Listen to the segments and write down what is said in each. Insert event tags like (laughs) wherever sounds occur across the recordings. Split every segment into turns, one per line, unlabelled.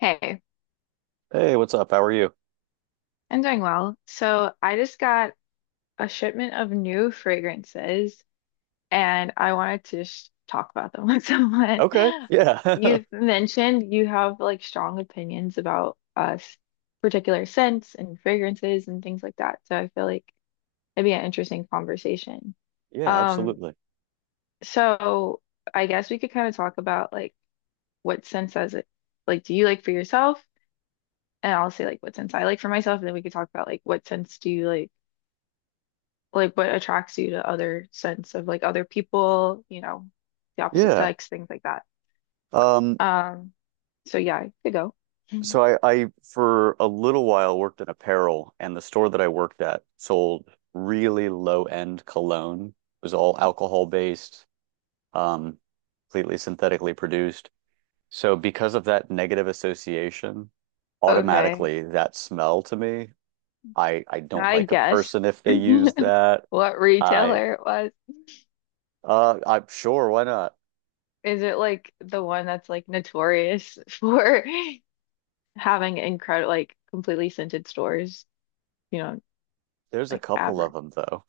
Hey,
Hey, what's up? How are you?
I'm doing well. So I just got a shipment of new fragrances and I wanted to just talk about them with (laughs) someone.
Okay. Yeah.
You've
(laughs)
mentioned you have like strong opinions about us particular scents and fragrances and things like that. So I feel like it'd be an interesting conversation.
Yeah,
Um,
absolutely.
so I guess we could kind of talk about like what scents does it like do you like for yourself? And I'll say like what scents I like for myself, and then we could talk about like what scents do you like what attracts you to other sense of like other people, the opposite
Yeah.
sex, things like that.
Um,
Um, so yeah, I could go. Mhm.
so I for a little while worked in apparel and the store that I worked at sold really low-end cologne. It was all alcohol-based, um, completely synthetically produced. So because of that negative association,
Okay,
automatically that smell to me, I don't
I
like a
guess
person if they use
(laughs)
that.
what
I
retailer it was.
uh I'm sure why not?
Is it like the one that's like notorious (laughs) for having incredible, like completely scented stores? You know,
There's a
like
couple of them though.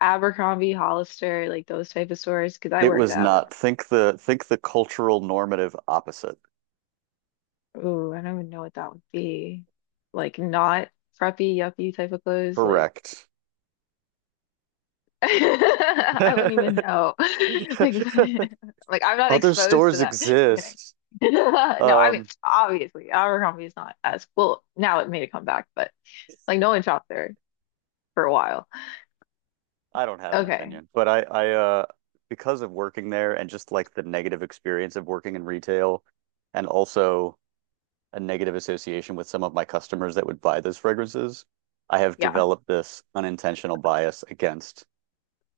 Abercrombie, Hollister, like those type of stores? Because I
It
worked
was
at
not.
Abercrombie.
Think the cultural normative opposite.
Ooh, I don't even know what that would be. Like not preppy, yuppie type of clothes. Like
Correct.
(laughs) I wouldn't even
(laughs)
know. (laughs) Like (laughs) like I'm not
Other
exposed to
stores
that. I'm kidding.
exist.
(laughs) No, I mean
Um,
obviously Abercrombie is not as well now it made a comeback, but like no one shopped there for a while.
I don't have an
Okay.
opinion, but I because of working there and just like the negative experience of working in retail and also a negative association with some of my customers that would buy those fragrances, I have
Yeah.
developed this unintentional bias against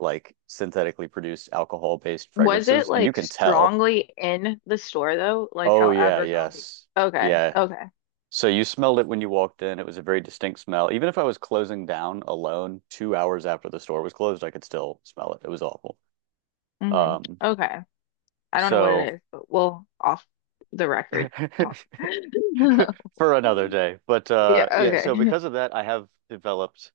like synthetically produced alcohol-based
Was it
fragrances, and you
like
can tell.
strongly in the store though? Like
Oh
how
yeah,
Abercrombie.
yes.
Okay.
Yeah.
Okay.
So you smelled it when you walked in. It was a very distinct smell. Even if I was closing down alone 2 hours after the store was closed, I could still smell it. It was awful.
Hmm.
Um,
Okay. I don't know what
so
it is, but we'll off the record talk.
(laughs)
(laughs)
for another day. But
Yeah,
yeah, so
okay.
because of that, I have developed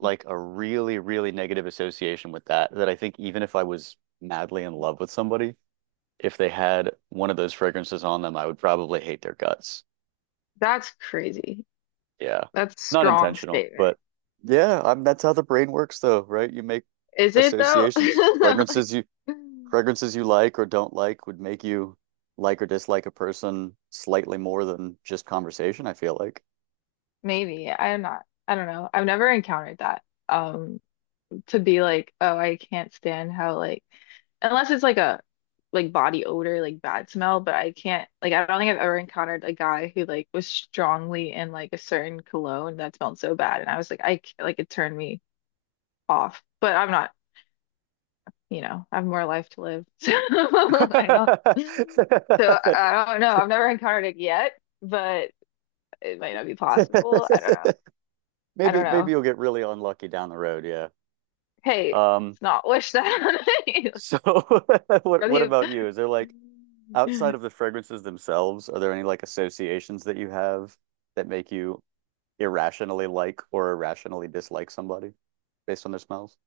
like a really, really negative association with that that I think even if I was madly in love with somebody, if they had one of those fragrances on them, I would probably hate their guts.
That's crazy.
Yeah.
That's
Not
strong
intentional,
statement.
but yeah, I mean that's how the brain works though, right? You make
Is it though? (laughs)
associations.
Like,
Fragrances you like or don't like would make you like or dislike a person slightly more than just conversation, I feel like.
maybe. I'm not. I don't know. I've never encountered that. Um, to be like, oh, I can't stand how like unless it's like a like body odor, like bad smell, but I can't like I don't think I've ever encountered a guy who like was strongly in like a certain cologne that smelled so bad and I was like I c- like it turned me off. But I'm not, I have more life to live. (laughs) So I don't so
(laughs)
I don't know. I've never encountered it yet, but it might not be possible. I don't know. I
Maybe
don't
maybe
know.
you'll get really unlucky down the road, yeah.
Hey,
Um
it's not wish that on me.
so (laughs) what about
(laughs)
you? Is there like outside
Really.
of the fragrances themselves, are there any like associations that you have that make you irrationally like or irrationally dislike somebody based on their smells?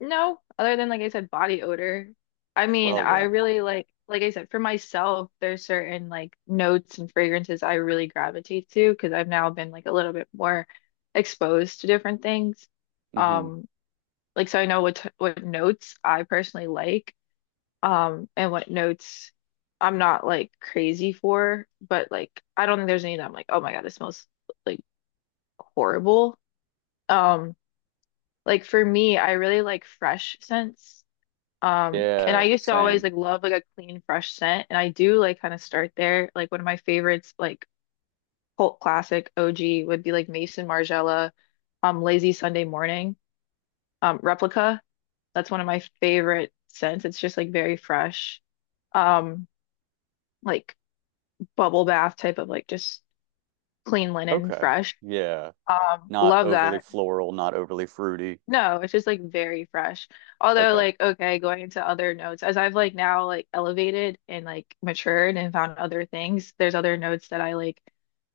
No, other than like I said, body odor. I mean,
Well,
I
yeah.
really like I said, for myself, there's certain like notes and fragrances I really gravitate to because I've now been like a little bit more exposed to different things.
Hmm.
Um, like so I know what t what notes I personally like, and what notes I'm not like crazy for, but like I don't think there's any that I'm like, oh my God, this smells like horrible. Um, like for me, I really like fresh scents. And I
Yeah,
used to always
same.
like love like a clean, fresh scent, and I do like kind of start there. Like one of my favorites, like cult classic OG, would be like Mason Margiela, Lazy Sunday Morning, Replica. That's one of my favorite scents. It's just like very fresh, um, like bubble bath type of like just clean linen,
Okay.
fresh.
Yeah.
Um,
Not
love
overly
that.
floral, not overly fruity.
No, it's just like very fresh. Although
Okay.
like okay, going into other notes as I've like now like elevated and like matured and found other things, there's other notes that I like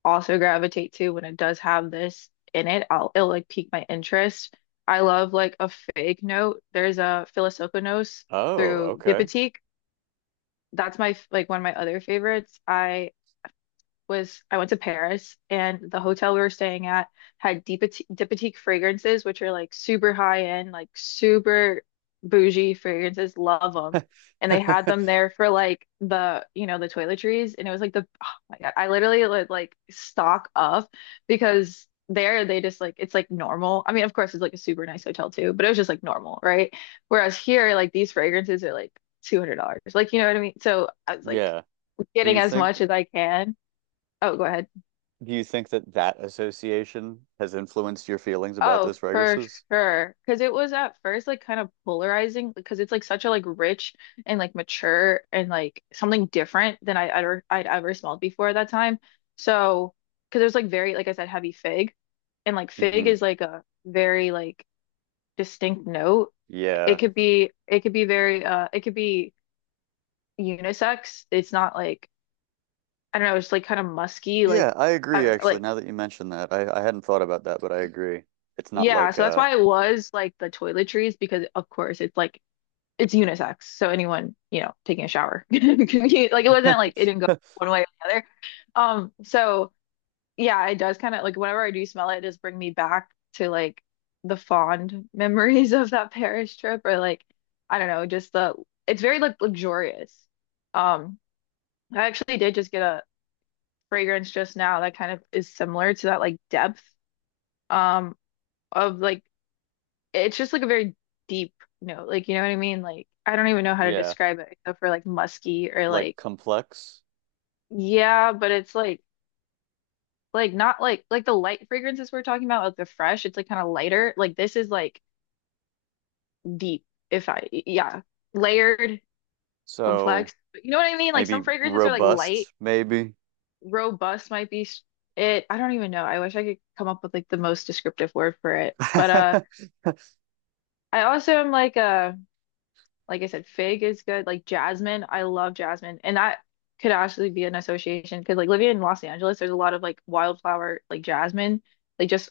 also gravitate to when it does have this in it. I'll It'll like pique my interest. I love like a fake note. There's a Philosophonos
Oh,
through
okay.
Diptyque. That's my like one of my other favorites. I went to Paris and the hotel we were staying at had Diptyque fragrances, which are like super high end, like super bougie fragrances. Love them. And they had them
(laughs)
there for like the, you know, the toiletries. And it was like the, oh my God, I literally would like stock up because there they just like, it's like normal. I mean, of course, it's like a super nice hotel too, but it was just like normal, right? Whereas here, like these fragrances are like $200. Like, you know what I mean? So I was like
Yeah. Do
getting
you
as
think
much as I can. Oh, go ahead.
do you think that that association has influenced your feelings about
Oh,
those
for
fragrances?
sure. Because it was at first like kind of polarizing because it's like such a like rich and like mature and like something different than I'd ever smelled before at that time. So because it was like very like I said heavy fig, and like fig
Hmm.
is like a very like distinct note.
Yeah.
It could be very it could be unisex. It's not like I don't know. It's like kind of musky like
Yeah, I
I
agree
don't know
actually.
like
Now that you mention that, I hadn't thought about that, but I agree. It's not
yeah.
like
So that's why it was like the toiletries because of course it's like it's unisex, so anyone, you know, taking a shower. (laughs) Like it wasn't like it didn't go
(laughs)
one way or the other. So yeah, it does kind of like whenever I do smell it, it does bring me back to like the fond (laughs) memories of that Paris trip or like I don't know, just the it's very like luxurious. Um, I actually did just get a fragrance just now that kind of is similar to that like depth um of like it's just like a very deep note. Like, you know what I mean? Like, I don't even know how to
yeah,
describe it except for like musky or
like
like,
complex.
yeah, but it's like not like, like the light fragrances we're talking about, like the fresh, it's like kind of lighter. Like this is like deep, if I, yeah, layered,
So
complex. But you know what I mean? Like
maybe
some fragrances are like light,
robust, maybe.
robust might be it. I don't even know. I wish I could come up with like the most descriptive word for it. But,
(laughs)
I also am like, like I said, fig is good. Like jasmine, I love jasmine. And that could actually be an association because like living in Los Angeles, there's a lot of like wildflower, like jasmine, like just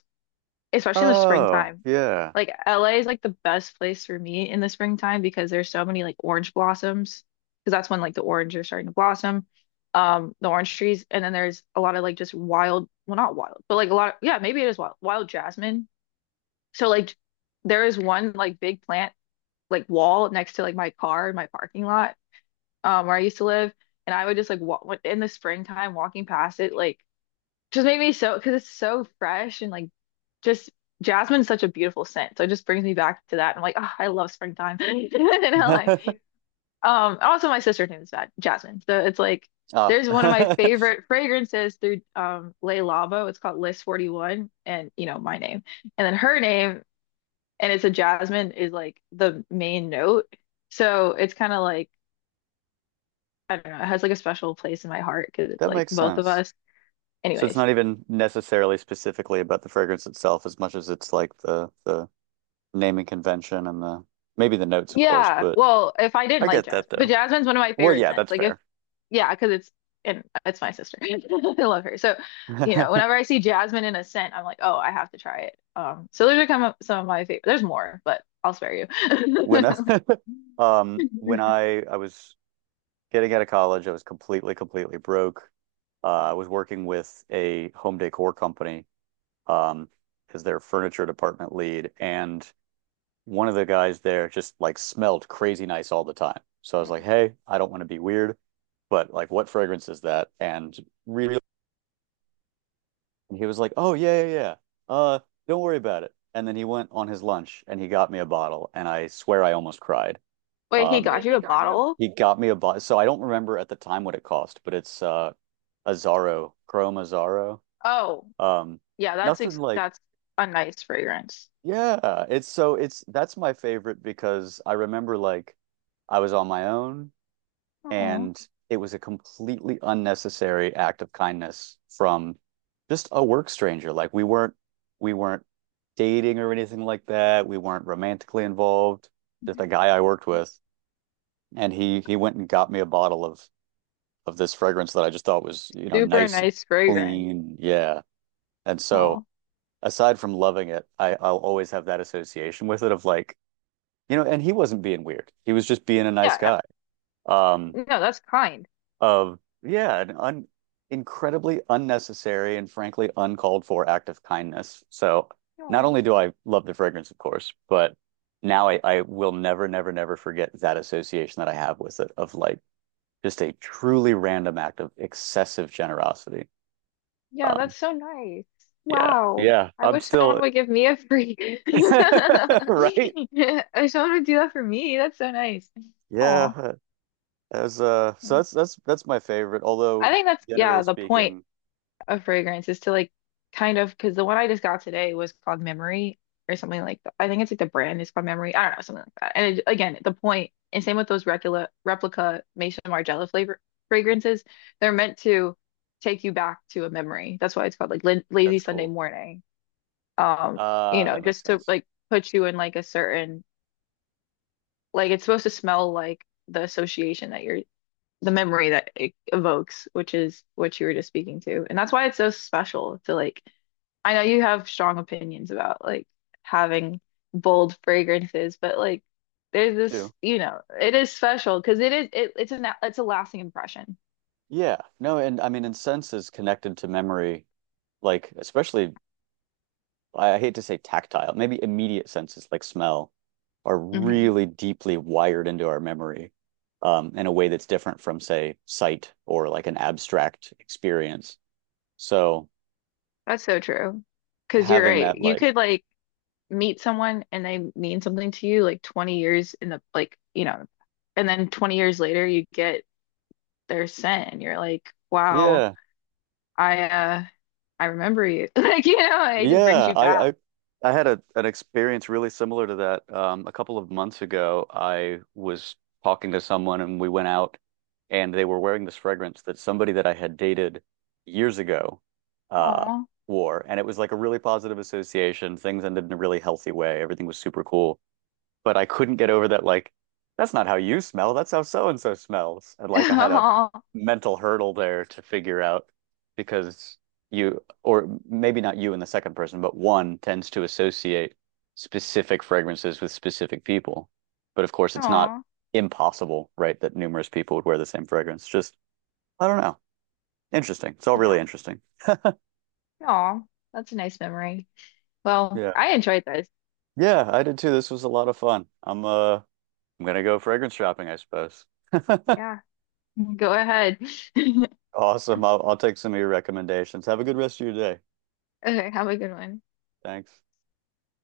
especially in the
Oh,
springtime.
yeah.
Like LA is like the best place for me in the springtime because there's so many like orange blossoms because that's when like the orange are starting to blossom. The orange trees, and then there's a lot of like just wild, well, not wild, but like a lot of, yeah, maybe it is wild, jasmine. So like there is one like big plant like wall next to like my car in my parking lot where I used to live and I would just like walk in the springtime walking past it like just made me so because it's so fresh and like just jasmine's such a beautiful scent so it just brings me back to that. I'm like oh, I love springtime (laughs) in LA.
(laughs)
Also my sister's name is that Jasmine so it's like
Oh,
there's
(laughs)
one of my
that
favorite fragrances through Le Labo. It's called List 41 and you know my name and then her name and it's a jasmine is like the main note. So it's kind of like I don't know, it has like a special place in my heart because it's like
makes
both of
sense.
us.
So it's
Anyways,
not even necessarily specifically about the fragrance itself as much as it's like the naming convention and the maybe the notes, of course,
yeah.
but
Well, if I didn't
I
like
get that
jasmine, but
though.
jasmine's one of my
Well,
favorite
yeah,
scents.
that's
Like if
fair.
yeah, because it's and it's my sister. (laughs) I love her. So, you know, whenever I
(laughs)
see jasmine in a scent, I'm like, oh, I have to try it. So those are kind of some of my favorite. There's more, but I'll spare you.
When I,
(laughs)
(laughs) when I was getting out of college, I was completely, completely broke. I was working with a home decor company, Um, as their furniture department lead. And one of the guys there just like smelled crazy nice all the time. So I was like, hey, I don't want to be weird, but like, what fragrance is that? And really, he was like, oh, yeah, yeah, yeah. Uh, don't worry about it. And then he went on his lunch and he got me a bottle. And I swear I almost cried.
Wait, he got
Wait,
you a bottle?
he got me a bottle. So I don't remember at the time what it cost, but it's Azaro, Chrome Azaro.
Oh,
Um,
yeah, that's
nothing
ex
like
that's a nice fragrance.
yeah, it's that's my favorite because I remember like I was on my own
Oh,
and it was a completely unnecessary act of kindness from just a work stranger. Like we weren't dating or anything like that. We weren't romantically involved. Just a guy I worked with and he went and got me a bottle of this fragrance that I just thought was, you know,
super
nice and
nice fragrance.
clean. Yeah. And so
Oh,
aside from loving it, I'll always have that association with it of like you know, and he wasn't being weird. He was just being a nice
yeah,
guy. Um,
no, no, that's kind.
of yeah, an un incredibly unnecessary and frankly uncalled for act of kindness. So not only
Oh,
do I love the fragrance, of course, but now I will never, never, never forget that association that I have with it of like just a truly random act of excessive generosity.
yeah,
Um,
that's so nice.
yeah,
Wow,
yeah,
I
I'm
wish someone
still
would give me a free. (laughs)
(laughs) right.
I wish someone would do that for me. That's so nice. Oh,
Yeah. As
I
so That's my favorite. Although
think that's
generally
yeah the point.
speaking,
A fragrance is to like kind of because the one I just got today was called Memory or something like that. I think it's like the brand is called Memory. I don't know, something like that. And it, again, the point, and same with those replica Maison Margiela flavor fragrances, they're meant to take you back to a memory. That's why it's called like Lin Lazy
that's
Sunday
cool.
Morning. Um, you know,
That makes
just to
sense
like put you in like a certain like it's supposed to smell like the association that you're the memory that it evokes, which is what you were just speaking to. And that's why it's so special to like I know you have strong opinions about like having bold fragrances, but like there's
too.
this, you know, it is special because it, it's a lasting impression.
Yeah, no, and I mean, and sense is connected to memory, like especially I hate to say tactile, maybe immediate senses like smell are
Hmm.
really deeply wired into our memory, in a way that's different from say sight or like an abstract experience. So
That's so true. Because you're
having
right.
that
You
like,
could like meet someone and they mean something to you like 20 years in the like, you know, and then 20 years later you get their scent and you're like, wow,
yeah.
I uh I remember you. (laughs) Like, you know, it just brings
Yeah,
you back.
I had a an experience really similar to that. A couple of months ago, I was talking to someone and we went out and they were wearing this fragrance that somebody that I had dated years ago uh
Aw.
wore. And it was like a really positive association. Things ended in a really healthy way. Everything was super cool, but I couldn't get over that like that's not how you smell, that's how so and so smells. And like I had a
(laughs) Aw.
mental hurdle there to figure out because you or maybe not you in the second person, but one tends to associate specific fragrances with specific people. But of course it's not
Aw.
impossible, right, that numerous people would wear the same fragrance. Just I don't know. Interesting. It's all
Yeah.
really interesting.
Aw, that's a nice memory. Well,
Yeah.
I enjoyed this.
Yeah, I did too. This was a lot of fun. I'm gonna go fragrance shopping, I suppose.
Yeah, go ahead. (laughs)
Awesome. I'll take some of your recommendations. Have a good rest of your day.
Okay, have a good one.
Thanks.